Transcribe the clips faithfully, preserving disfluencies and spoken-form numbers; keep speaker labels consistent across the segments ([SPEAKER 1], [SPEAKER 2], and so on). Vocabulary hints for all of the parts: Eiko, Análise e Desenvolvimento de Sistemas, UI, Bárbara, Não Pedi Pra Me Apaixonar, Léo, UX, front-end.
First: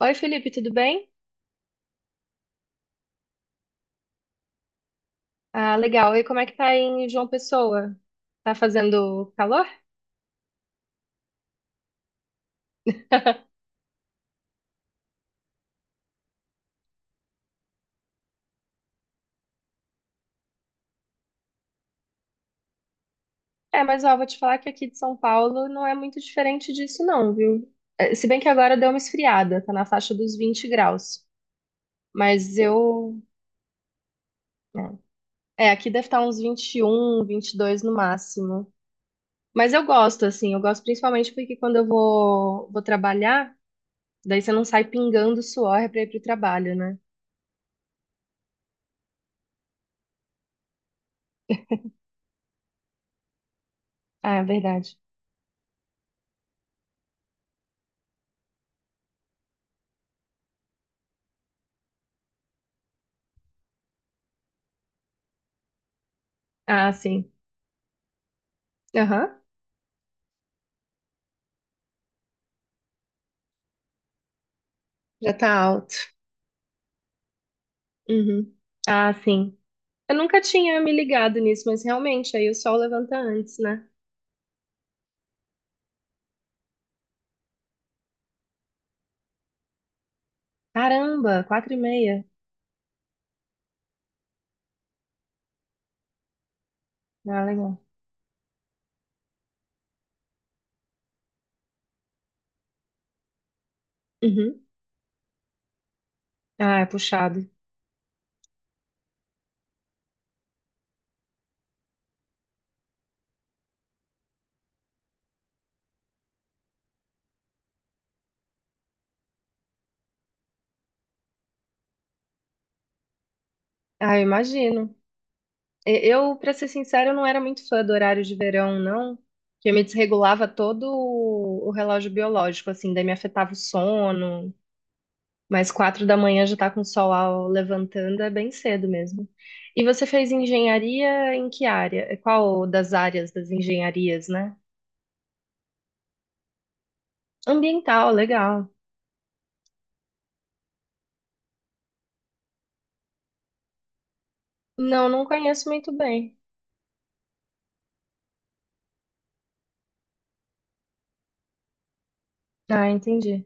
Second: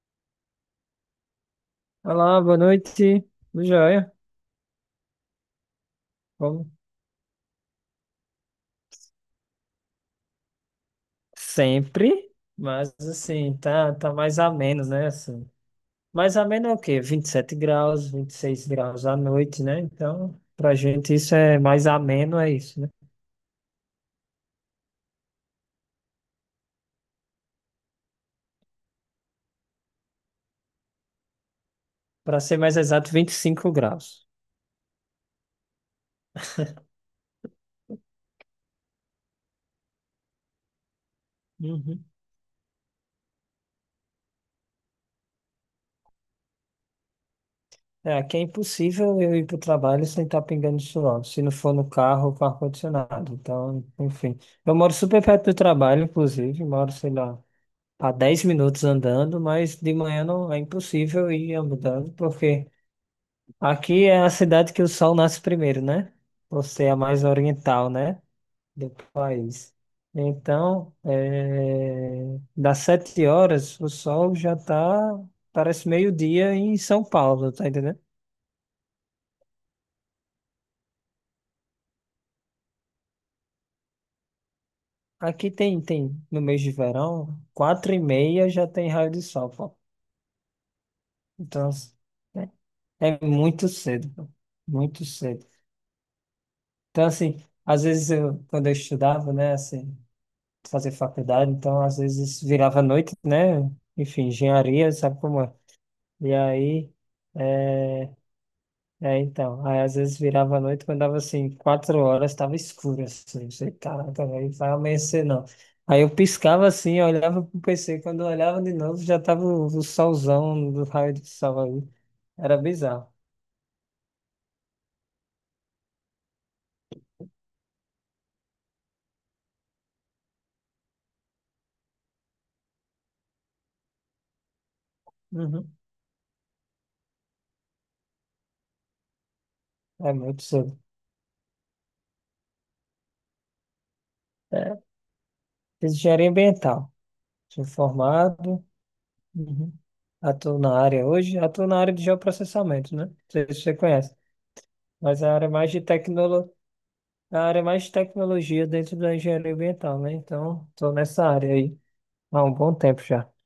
[SPEAKER 1] Oi, Felipe, tudo bem?
[SPEAKER 2] Olá, boa noite. Tudo jóia?
[SPEAKER 1] Ah, legal. E como é que tá
[SPEAKER 2] Como
[SPEAKER 1] aí em João Pessoa? Tá fazendo calor?
[SPEAKER 2] sempre, mas assim, tá, tá mais a menos, né? Assim, mais a menos é o quê? Vinte e sete graus, vinte e seis graus à noite, né? Então, pra gente isso é mais ameno, é isso, né?
[SPEAKER 1] É, mas ó, vou te falar que aqui de São Paulo não é muito diferente disso, não, viu? Eh, Se bem que agora deu uma esfriada, tá na faixa dos vinte graus.
[SPEAKER 2] Pra
[SPEAKER 1] Mas
[SPEAKER 2] ser mais exato,
[SPEAKER 1] eu.
[SPEAKER 2] vinte e cinco graus.
[SPEAKER 1] Né. É, aqui deve estar uns um, vinte e um, dois no máximo. Mas eu gosto, assim, eu gosto principalmente porque quando eu
[SPEAKER 2] Uhum.
[SPEAKER 1] vou, vou trabalhar, daí você não sai pingando suor pra ir pro trabalho, né?
[SPEAKER 2] É, aqui é impossível eu ir pro trabalho sem estar pingando suor, se não for no carro ou com ar-condicionado. Então,
[SPEAKER 1] Ah,
[SPEAKER 2] enfim.
[SPEAKER 1] é
[SPEAKER 2] Eu moro
[SPEAKER 1] verdade.
[SPEAKER 2] super perto do trabalho, inclusive, moro, sei lá, a dez minutos andando, mas de manhã não é impossível ir andando, porque aqui é a cidade que o sol nasce primeiro, né? Você
[SPEAKER 1] Ah,
[SPEAKER 2] é a mais
[SPEAKER 1] sim.
[SPEAKER 2] oriental, né? Do
[SPEAKER 1] Aham,
[SPEAKER 2] país. Então, eh, das sete horas, o sol já tá,
[SPEAKER 1] já tá
[SPEAKER 2] parece
[SPEAKER 1] alto.
[SPEAKER 2] meio-dia em São Paulo, tá entendendo?
[SPEAKER 1] Uhum. Ah, sim. Eu nunca tinha me ligado nisso, mas realmente, aí o sol levanta antes, né?
[SPEAKER 2] Aqui tem, tem, no mês de verão, quatro e meia já tem raio de sol, pô.
[SPEAKER 1] Caramba,
[SPEAKER 2] Então,
[SPEAKER 1] quatro e meia.
[SPEAKER 2] é é muito cedo, pô. Muito cedo. Então, assim,
[SPEAKER 1] Ah, legal.
[SPEAKER 2] às vezes eu, quando eu estudava, né, assim, fazer faculdade, então às vezes virava à noite, né, enfim,
[SPEAKER 1] Uhum.
[SPEAKER 2] engenharia, sabe como é? E
[SPEAKER 1] Ah, é
[SPEAKER 2] aí,
[SPEAKER 1] puxado.
[SPEAKER 2] é, é então, aí às vezes virava à noite, quando dava assim, quatro horas, estava escuro, assim, eu sei, caraca, aí vai amanhecer não. Aí eu piscava assim, eu olhava pro P C, quando eu olhava de novo, já tava o, o solzão do raio do sol aí, era bizarro.
[SPEAKER 1] Ah, eu imagino. E- Eu, pra ser sincero, eu não era muito fã do horário de verão, não. Que eu me desregulava todo o o relógio biológico, assim, daí me afetava o sono.
[SPEAKER 2] Uhum.
[SPEAKER 1] Mas quatro da manhã já tá com o sol ao- levantando, é bem cedo mesmo. E você
[SPEAKER 2] É
[SPEAKER 1] fez
[SPEAKER 2] muito cedo.
[SPEAKER 1] engenharia em que área? Qual das áreas das engenharias, né?
[SPEAKER 2] É, fiz engenharia ambiental, sou
[SPEAKER 1] Ambiental,
[SPEAKER 2] formado.
[SPEAKER 1] legal.
[SPEAKER 2] Uhum. Atuo na área hoje, atuo na área de geoprocessamento, né? Não sei se você conhece,
[SPEAKER 1] Não,
[SPEAKER 2] mas
[SPEAKER 1] não
[SPEAKER 2] é a área
[SPEAKER 1] conheço
[SPEAKER 2] mais de
[SPEAKER 1] muito bem.
[SPEAKER 2] tecnolo... é a área mais de tecnologia dentro da engenharia ambiental, né? Então, estou nessa área aí há um bom
[SPEAKER 1] Ah,
[SPEAKER 2] tempo já.
[SPEAKER 1] entendi.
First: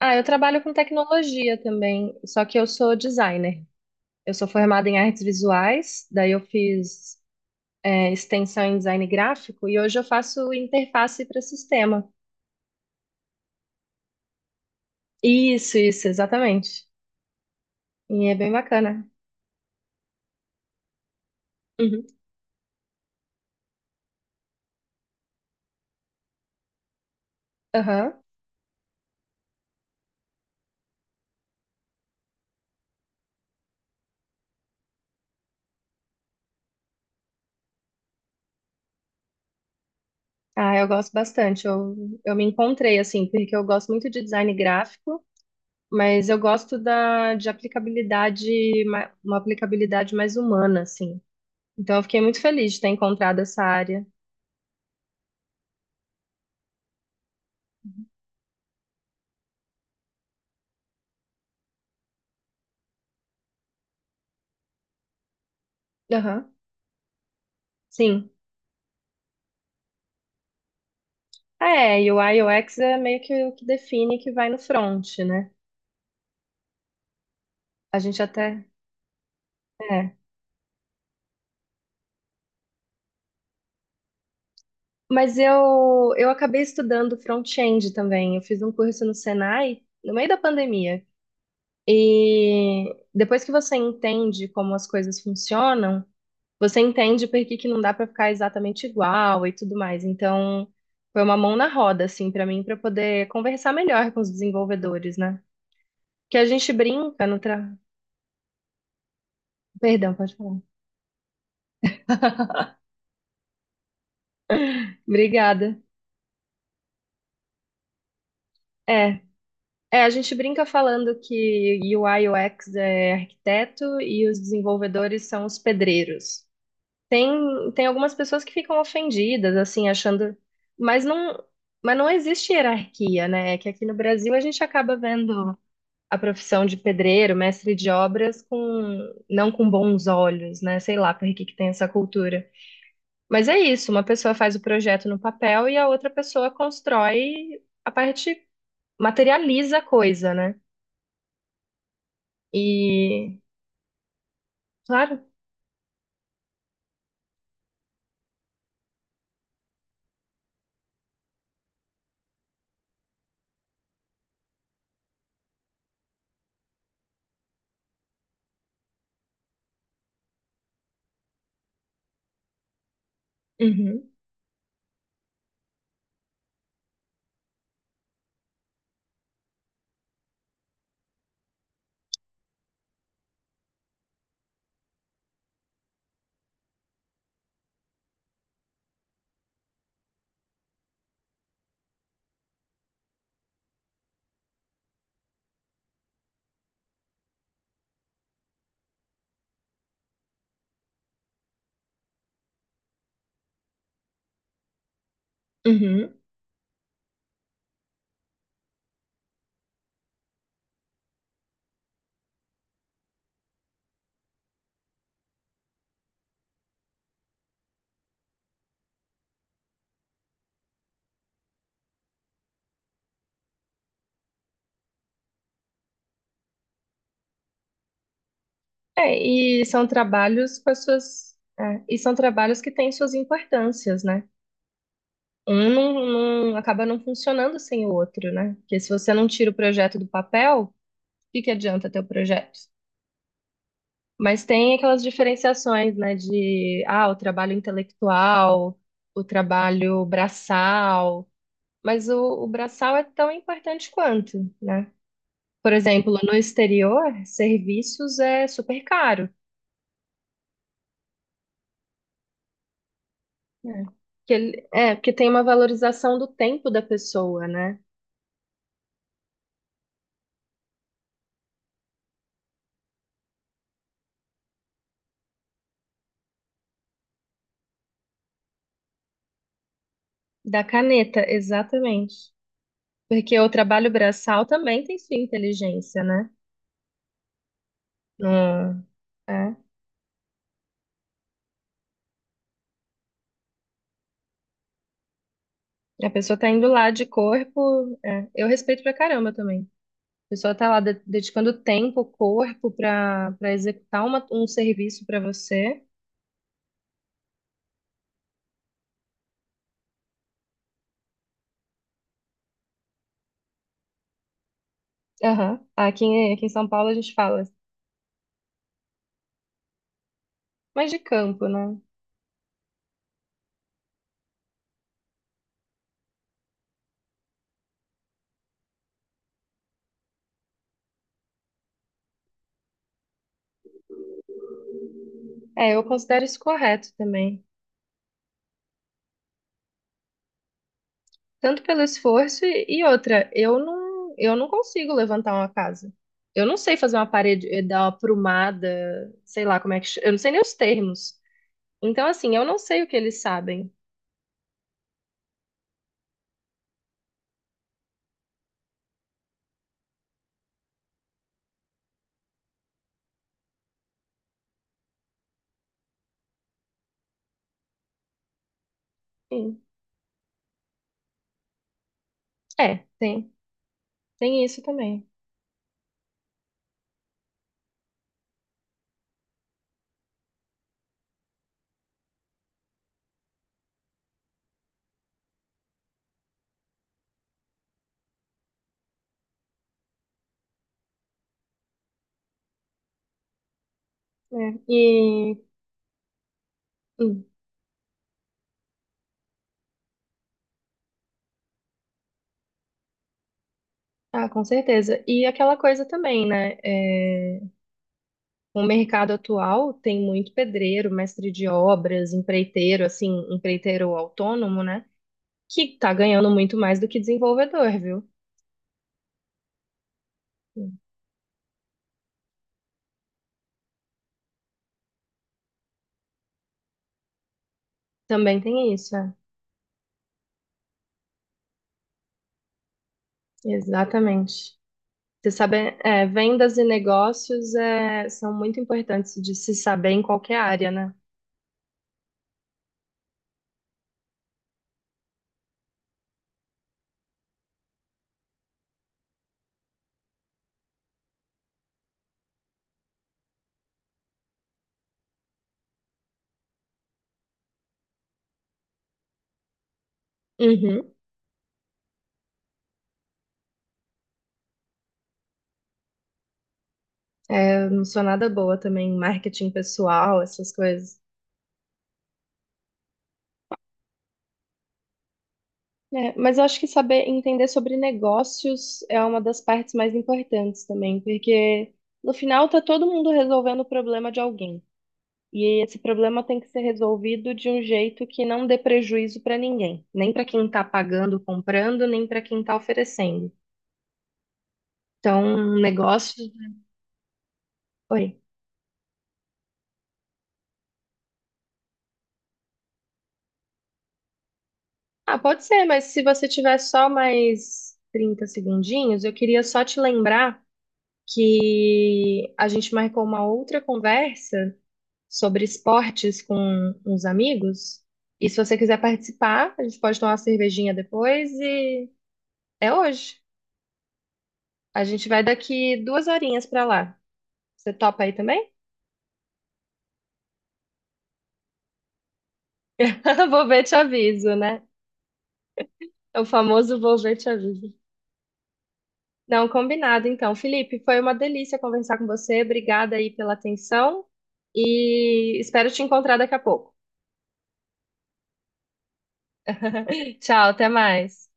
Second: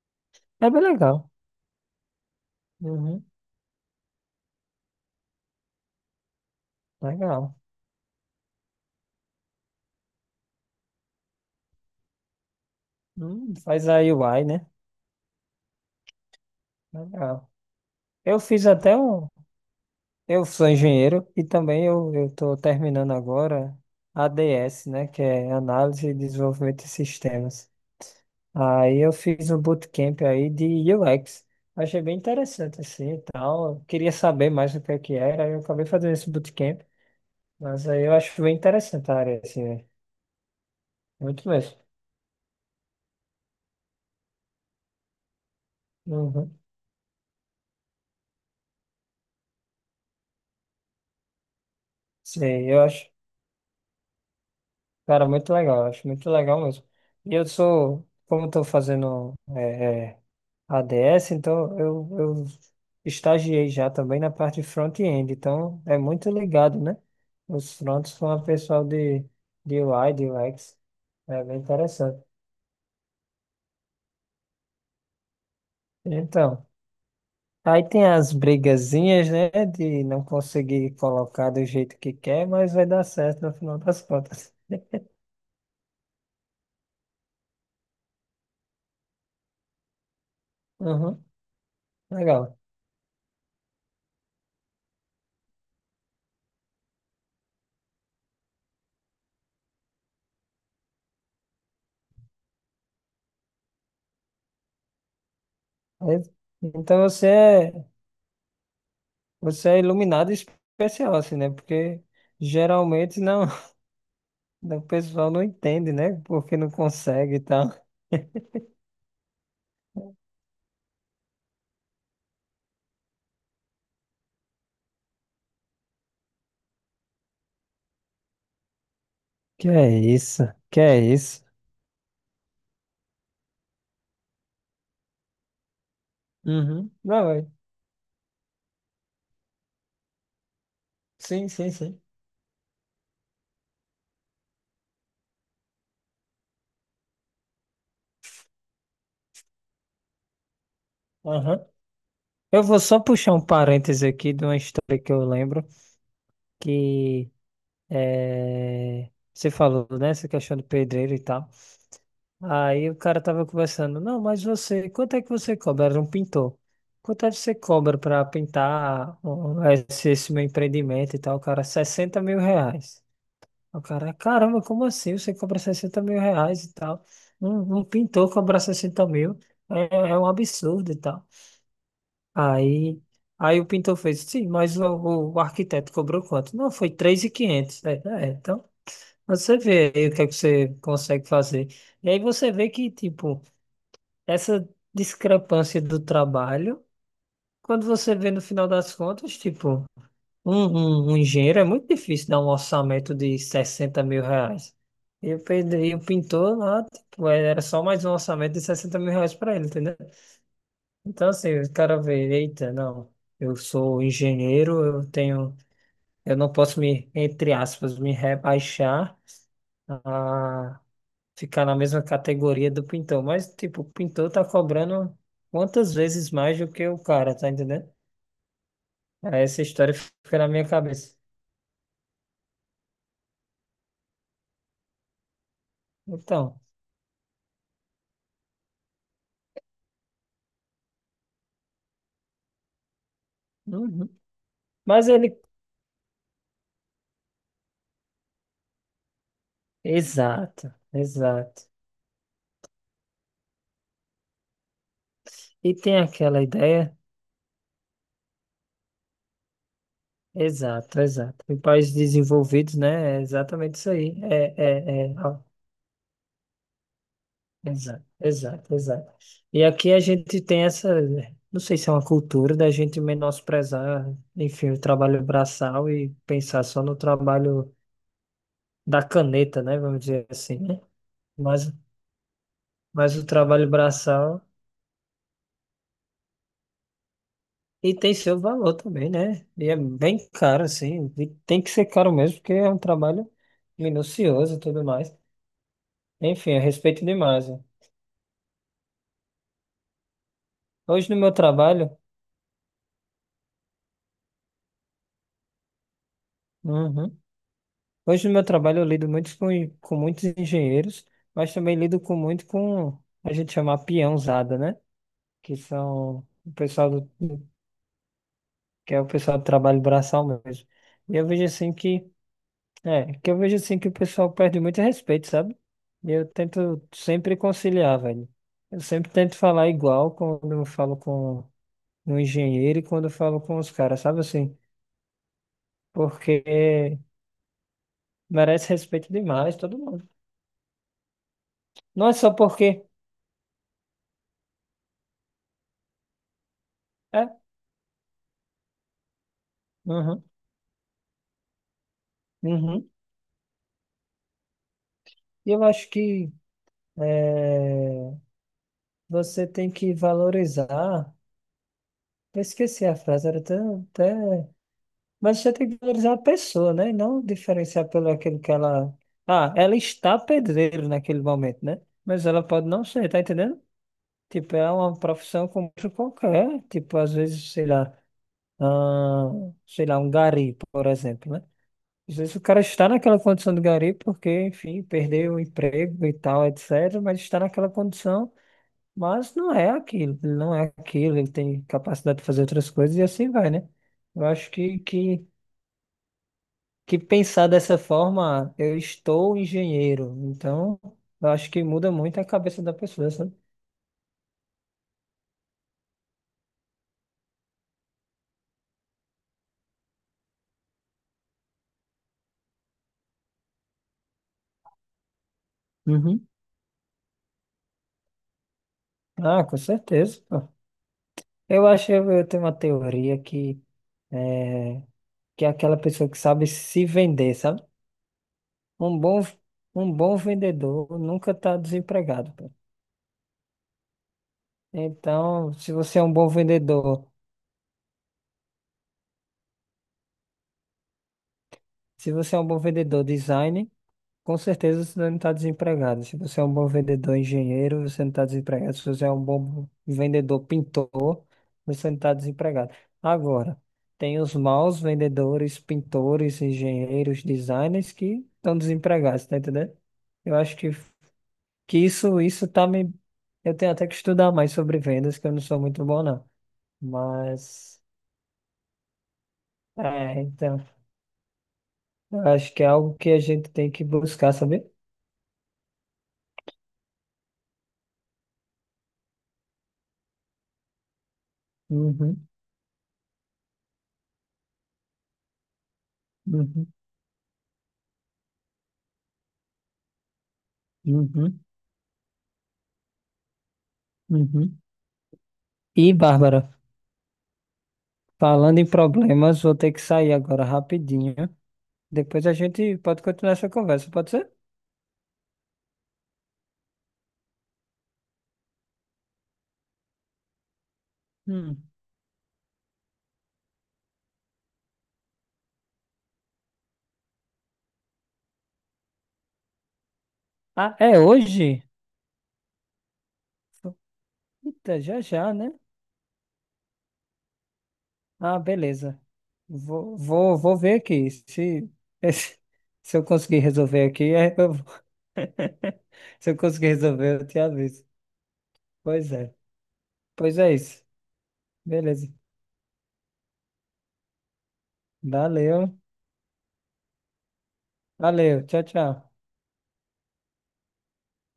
[SPEAKER 1] Ah, eu trabalho
[SPEAKER 2] É
[SPEAKER 1] com
[SPEAKER 2] bem legal.
[SPEAKER 1] tecnologia também, só que eu sou
[SPEAKER 2] Uhum.
[SPEAKER 1] designer. Eu sou formada em artes visuais, daí eu fiz,
[SPEAKER 2] Legal.
[SPEAKER 1] é, extensão em design gráfico e hoje eu faço interface para sistema.
[SPEAKER 2] Hum, faz a U I, né?
[SPEAKER 1] Isso, isso, exatamente.
[SPEAKER 2] Legal.
[SPEAKER 1] E é
[SPEAKER 2] Eu
[SPEAKER 1] bem
[SPEAKER 2] fiz até
[SPEAKER 1] bacana.
[SPEAKER 2] um. Eu sou engenheiro e também
[SPEAKER 1] Uhum.
[SPEAKER 2] eu eu estou terminando agora A D S, né? Que é Análise e Desenvolvimento de Sistemas.
[SPEAKER 1] Aham.
[SPEAKER 2] Aí eu fiz um bootcamp aí de U X. Achei bem interessante assim e tal. Eu queria saber mais o que é que era, aí eu acabei fazendo esse bootcamp. Mas aí eu acho bem interessante a área, assim, né?
[SPEAKER 1] Ah, eu gosto
[SPEAKER 2] Muito
[SPEAKER 1] bastante.
[SPEAKER 2] mesmo.
[SPEAKER 1] Eu, eu me encontrei, assim, porque eu gosto muito de design gráfico. Mas eu
[SPEAKER 2] Uhum.
[SPEAKER 1] gosto da, de aplicabilidade, ma- uma aplicabilidade mais humana, assim. Então eu fiquei muito
[SPEAKER 2] Sei,
[SPEAKER 1] feliz de
[SPEAKER 2] eu
[SPEAKER 1] ter
[SPEAKER 2] acho,
[SPEAKER 1] encontrado essa área.
[SPEAKER 2] cara, muito legal, eu acho muito legal mesmo. E eu sou, como estou fazendo é, é, A D S, então eu, eu estagiei já também na parte de front-end, então é muito
[SPEAKER 1] Aham,
[SPEAKER 2] ligado, né? Os fronts com
[SPEAKER 1] sim.
[SPEAKER 2] o pessoal de, de U I, de U X, é bem
[SPEAKER 1] É, e o U
[SPEAKER 2] interessante.
[SPEAKER 1] I U X é meio que o que define que vai no front, né?
[SPEAKER 2] Então, aí
[SPEAKER 1] A
[SPEAKER 2] tem
[SPEAKER 1] gente
[SPEAKER 2] as
[SPEAKER 1] até.
[SPEAKER 2] brigazinhas, né, de
[SPEAKER 1] É.
[SPEAKER 2] não conseguir colocar do jeito que quer, mas vai dar certo no final das contas.
[SPEAKER 1] Mas eu, eu acabei estudando front-end também. Eu fiz um curso no Senai, no meio da pandemia.
[SPEAKER 2] Uhum, legal.
[SPEAKER 1] E depois que você entende como as coisas funcionam, você entende por que que não dá para ficar exatamente igual e tudo mais. Então, foi uma mão na roda, assim, para mim, para poder conversar melhor com os desenvolvedores, né?
[SPEAKER 2] Aí-
[SPEAKER 1] Que a gente
[SPEAKER 2] Então
[SPEAKER 1] brinca
[SPEAKER 2] você
[SPEAKER 1] no tra...
[SPEAKER 2] é, você é
[SPEAKER 1] Perdão,
[SPEAKER 2] iluminado
[SPEAKER 1] pode falar.
[SPEAKER 2] especial, assim, né? Porque geralmente não. O pessoal não
[SPEAKER 1] Obrigada.
[SPEAKER 2] entende, né? Porque não consegue e tal.
[SPEAKER 1] É, é, a gente brinca falando que U I X é arquiteto e os desenvolvedores são os pedreiros. Tem, tem algumas pessoas que ficam ofendidas,
[SPEAKER 2] Que
[SPEAKER 1] assim,
[SPEAKER 2] é
[SPEAKER 1] achando.
[SPEAKER 2] isso? Que é
[SPEAKER 1] Mas
[SPEAKER 2] isso?
[SPEAKER 1] não, mas não existe hierarquia, né? É que aqui no Brasil a gente acaba vendo a profissão de
[SPEAKER 2] Uhum. Não,
[SPEAKER 1] pedreiro,
[SPEAKER 2] é.
[SPEAKER 1] mestre de obras, com não com bons olhos, né? Sei lá por que
[SPEAKER 2] Sim,
[SPEAKER 1] que tem
[SPEAKER 2] sim,
[SPEAKER 1] essa
[SPEAKER 2] sim.
[SPEAKER 1] cultura. Mas é isso, uma pessoa faz o projeto no papel e a outra pessoa constrói a parte, materializa a coisa, né?
[SPEAKER 2] Aham. Eu vou só puxar
[SPEAKER 1] E,
[SPEAKER 2] um parêntese aqui de uma história que eu
[SPEAKER 1] claro,
[SPEAKER 2] lembro, que é... você falou, né? Essa questão do pedreiro e tal. Aí o cara tava conversando, não, mas você, quanto é que você cobra? Era um pintor. Quanto é que você cobra pra pintar ó, esse, esse meu empreendimento e tal? O cara, sessenta mil reais. O
[SPEAKER 1] uhum,
[SPEAKER 2] cara, caramba, como assim? Você cobra sessenta mil reais e tal. Um, um pintor cobrar sessenta mil é, é um absurdo e tal. Aí, aí o pintor fez, sim, mas o, o- o arquiteto cobrou quanto? Não, foi três mil e quinhentos. É, é, então, você vê aí o que é que você consegue fazer. E aí você vê que, tipo, essa discrepância do trabalho, quando você vê no final das contas, tipo. Um, um, um engenheiro é muito difícil dar um orçamento de sessenta mil reais. E o, pedre- e o
[SPEAKER 1] uhum.
[SPEAKER 2] pintor lá, tipo, é, era só mais um orçamento de sessenta mil reais para ele, entendeu? Então, assim, o cara vê, eita, não, eu sou engenheiro, eu tenho, eu não posso me, entre aspas, me rebaixar a ficar na mesma categoria do pintor. Mas, tipo, o pintor tá cobrando quantas vezes mais do que o cara, tá entendendo?
[SPEAKER 1] É,
[SPEAKER 2] Aí essa
[SPEAKER 1] e são
[SPEAKER 2] história fica na
[SPEAKER 1] trabalhos
[SPEAKER 2] minha
[SPEAKER 1] com as
[SPEAKER 2] cabeça.
[SPEAKER 1] suas, é, e são trabalhos que têm suas importâncias, né? Um não, não
[SPEAKER 2] Então.
[SPEAKER 1] acaba não funcionando sem o outro, né? Porque se você não tira o projeto do papel, o que que adianta ter o projeto?
[SPEAKER 2] Uhum.
[SPEAKER 1] Mas tem aquelas
[SPEAKER 2] Mas ele.
[SPEAKER 1] diferenciações, né, de ah, o trabalho intelectual, o trabalho
[SPEAKER 2] Exato,
[SPEAKER 1] braçal,
[SPEAKER 2] exato.
[SPEAKER 1] mas o, o braçal é tão importante quanto, né? Por
[SPEAKER 2] E tem
[SPEAKER 1] exemplo, no
[SPEAKER 2] aquela ideia,
[SPEAKER 1] exterior, serviços é super caro,
[SPEAKER 2] exato, exato. Em países desenvolvidos, né? É exatamente
[SPEAKER 1] né?
[SPEAKER 2] isso aí.
[SPEAKER 1] Que
[SPEAKER 2] É,
[SPEAKER 1] ele, é,
[SPEAKER 2] é,
[SPEAKER 1] porque
[SPEAKER 2] é,
[SPEAKER 1] tem
[SPEAKER 2] ó,
[SPEAKER 1] uma valorização do tempo da pessoa, né?
[SPEAKER 2] exato, exato, exato. E aqui a gente tem essa, não sei se é uma cultura da gente menosprezar, enfim, o trabalho braçal e pensar só no trabalho da caneta, né? Vamos dizer assim,
[SPEAKER 1] Da
[SPEAKER 2] né?
[SPEAKER 1] caneta,
[SPEAKER 2] Mas,
[SPEAKER 1] exatamente.
[SPEAKER 2] mas o
[SPEAKER 1] Porque o
[SPEAKER 2] trabalho
[SPEAKER 1] trabalho
[SPEAKER 2] braçal.
[SPEAKER 1] braçal também tem sua inteligência, né?
[SPEAKER 2] E tem seu valor
[SPEAKER 1] Não-
[SPEAKER 2] também, né?
[SPEAKER 1] é.
[SPEAKER 2] E é bem caro, assim. E tem que ser caro mesmo, porque é um trabalho minucioso e tudo mais.
[SPEAKER 1] A pessoa tá
[SPEAKER 2] Enfim, eu
[SPEAKER 1] indo lá
[SPEAKER 2] respeito
[SPEAKER 1] de
[SPEAKER 2] demais, né?
[SPEAKER 1] corpo. É. Eu respeito pra caramba também. A pessoa está lá de-
[SPEAKER 2] Hoje no meu
[SPEAKER 1] dedicando
[SPEAKER 2] trabalho.
[SPEAKER 1] tempo, corpo para para executar uma- um serviço para você.
[SPEAKER 2] Uhum. Hoje no meu trabalho eu lido muito com, com muitos engenheiros, mas também lido com muito com a gente chama peãozada, né? Que
[SPEAKER 1] Aham. Aqui,
[SPEAKER 2] são
[SPEAKER 1] em- aqui em
[SPEAKER 2] o
[SPEAKER 1] São Paulo
[SPEAKER 2] pessoal
[SPEAKER 1] a
[SPEAKER 2] do,
[SPEAKER 1] gente fala
[SPEAKER 2] que é o pessoal do trabalho braçal mesmo.
[SPEAKER 1] mais de
[SPEAKER 2] E eu vejo
[SPEAKER 1] campo,
[SPEAKER 2] assim
[SPEAKER 1] né?
[SPEAKER 2] que É, Que eu vejo assim que o pessoal perde muito respeito, sabe? E eu tento sempre conciliar, velho. Eu sempre tento falar igual quando eu falo com um engenheiro e quando eu falo com os caras, sabe assim?
[SPEAKER 1] É, eu considero isso
[SPEAKER 2] Porque
[SPEAKER 1] correto também.
[SPEAKER 2] merece respeito demais todo mundo.
[SPEAKER 1] Tanto pelo
[SPEAKER 2] Não é só
[SPEAKER 1] esforço e,
[SPEAKER 2] porque.
[SPEAKER 1] e outra, eu não, eu não consigo levantar uma casa. Eu não sei fazer uma
[SPEAKER 2] É,
[SPEAKER 1] parede, eh, dar uma aprumada, sei lá como é que. ch- Eu não
[SPEAKER 2] uhum,
[SPEAKER 1] sei nem os termos. Então, assim, eu não sei o
[SPEAKER 2] uhum.
[SPEAKER 1] que eles sabem.
[SPEAKER 2] E eu acho que é, você tem que valorizar. Eu esqueci a frase, era até, até. Mas você tem que valorizar a pessoa, né? E não diferenciar pelo aquilo que ela. Ah,
[SPEAKER 1] Sim.
[SPEAKER 2] ela está pedreiro naquele momento, né? Mas ela pode
[SPEAKER 1] É,
[SPEAKER 2] não ser, tá
[SPEAKER 1] tem,
[SPEAKER 2] entendendo?
[SPEAKER 1] tem
[SPEAKER 2] Tipo,
[SPEAKER 1] isso
[SPEAKER 2] é uma
[SPEAKER 1] também.
[SPEAKER 2] profissão como outra qualquer. Tipo, às vezes, sei lá, ah, sei lá, um gari, por exemplo, né? Às vezes o cara está naquela condição de gari porque, enfim, perdeu o emprego e tal, et cetera. Mas está naquela condição, mas não é aquilo, ele não é aquilo, ele tem capacidade de fazer outras coisas e assim vai, né? Eu acho
[SPEAKER 1] Né.
[SPEAKER 2] que, que
[SPEAKER 1] E.
[SPEAKER 2] que pensar dessa forma, eu estou engenheiro, então eu acho que muda muito a cabeça da pessoa, sabe?
[SPEAKER 1] Ah, com certeza. E aquela coisa também, né? É, o mercado atual tem muito pedreiro, mestre de obras, empreiteiro, assim, empreiteiro autônomo, né? Que tá
[SPEAKER 2] Uhum.
[SPEAKER 1] ganhando muito mais do que desenvolvedor, viu?
[SPEAKER 2] Ah, com certeza, pô. Eu acho, eu eu tenho uma teoria que é, que é aquela pessoa que sabe se vender, sabe?
[SPEAKER 1] Também tem isso,
[SPEAKER 2] Um
[SPEAKER 1] é.
[SPEAKER 2] bom, um bom vendedor nunca está desempregado, pô.
[SPEAKER 1] Exatamente. Você
[SPEAKER 2] Então,
[SPEAKER 1] sabe,
[SPEAKER 2] se você é
[SPEAKER 1] é,
[SPEAKER 2] um bom
[SPEAKER 1] vendas e
[SPEAKER 2] vendedor,
[SPEAKER 1] negócios é, são muito importantes de se saber em qualquer área, né?
[SPEAKER 2] se você é um bom vendedor design, com certeza você não está desempregado. Se você é um bom vendedor, engenheiro, você não está desempregado. Se você é um bom vendedor, pintor, você não está desempregado. Agora, tem os maus vendedores, pintores, engenheiros, designers que estão desempregados, tá entendendo? Eu acho que,
[SPEAKER 1] Uhum.
[SPEAKER 2] que isso, isso tá me. Eu tenho até que estudar mais sobre vendas, que eu não sou muito bom, não.
[SPEAKER 1] É, eu
[SPEAKER 2] Mas,
[SPEAKER 1] não sou nada boa também em marketing
[SPEAKER 2] é,
[SPEAKER 1] pessoal, essas
[SPEAKER 2] então,
[SPEAKER 1] coisas.
[SPEAKER 2] eu acho que é algo que a gente tem que buscar, sabe?
[SPEAKER 1] É, mas eu acho que saber entender sobre negócios é uma das partes mais importantes também, porque no
[SPEAKER 2] Uhum,
[SPEAKER 1] final tá todo mundo resolvendo o problema de alguém. E esse problema tem que ser
[SPEAKER 2] uhum,
[SPEAKER 1] resolvido de um jeito que não dê prejuízo para ninguém, nem para quem tá pagando,
[SPEAKER 2] uhum,
[SPEAKER 1] comprando, nem para quem tá oferecendo.
[SPEAKER 2] uhum.
[SPEAKER 1] Então,
[SPEAKER 2] E,
[SPEAKER 1] negócios.
[SPEAKER 2] Bárbara,
[SPEAKER 1] Oi.
[SPEAKER 2] falando em problemas, vou ter que sair agora rapidinho. Depois a gente pode continuar essa conversa, pode ser?
[SPEAKER 1] Ah, pode ser, mas se você tiver só mais trinta segundinhos, eu queria só te lembrar
[SPEAKER 2] Hum.
[SPEAKER 1] que a gente marcou uma outra conversa sobre esportes com uns amigos. E se você quiser participar, a gente pode tomar uma cervejinha
[SPEAKER 2] Ah, é
[SPEAKER 1] depois
[SPEAKER 2] hoje?
[SPEAKER 1] e é hoje.
[SPEAKER 2] Eita,
[SPEAKER 1] A
[SPEAKER 2] já
[SPEAKER 1] gente vai
[SPEAKER 2] já, né?
[SPEAKER 1] daqui duas horinhas pra lá. Você topa aí
[SPEAKER 2] Ah,
[SPEAKER 1] também?
[SPEAKER 2] beleza. Vou, vou, vou ver aqui. Se, se eu conseguir
[SPEAKER 1] Vou ver, te
[SPEAKER 2] resolver aqui,
[SPEAKER 1] aviso,
[SPEAKER 2] é, eu...
[SPEAKER 1] né? É o
[SPEAKER 2] se eu conseguir
[SPEAKER 1] famoso vou ver,
[SPEAKER 2] resolver, eu
[SPEAKER 1] te
[SPEAKER 2] te
[SPEAKER 1] aviso.
[SPEAKER 2] aviso. Pois é.
[SPEAKER 1] Não, combinado então.
[SPEAKER 2] Pois é
[SPEAKER 1] Felipe,
[SPEAKER 2] isso.
[SPEAKER 1] foi uma delícia conversar com
[SPEAKER 2] Beleza.
[SPEAKER 1] você. Obrigada aí pela atenção e espero
[SPEAKER 2] Valeu.
[SPEAKER 1] te encontrar daqui a pouco.
[SPEAKER 2] Valeu. Tchau, tchau.
[SPEAKER 1] Tchau, até mais.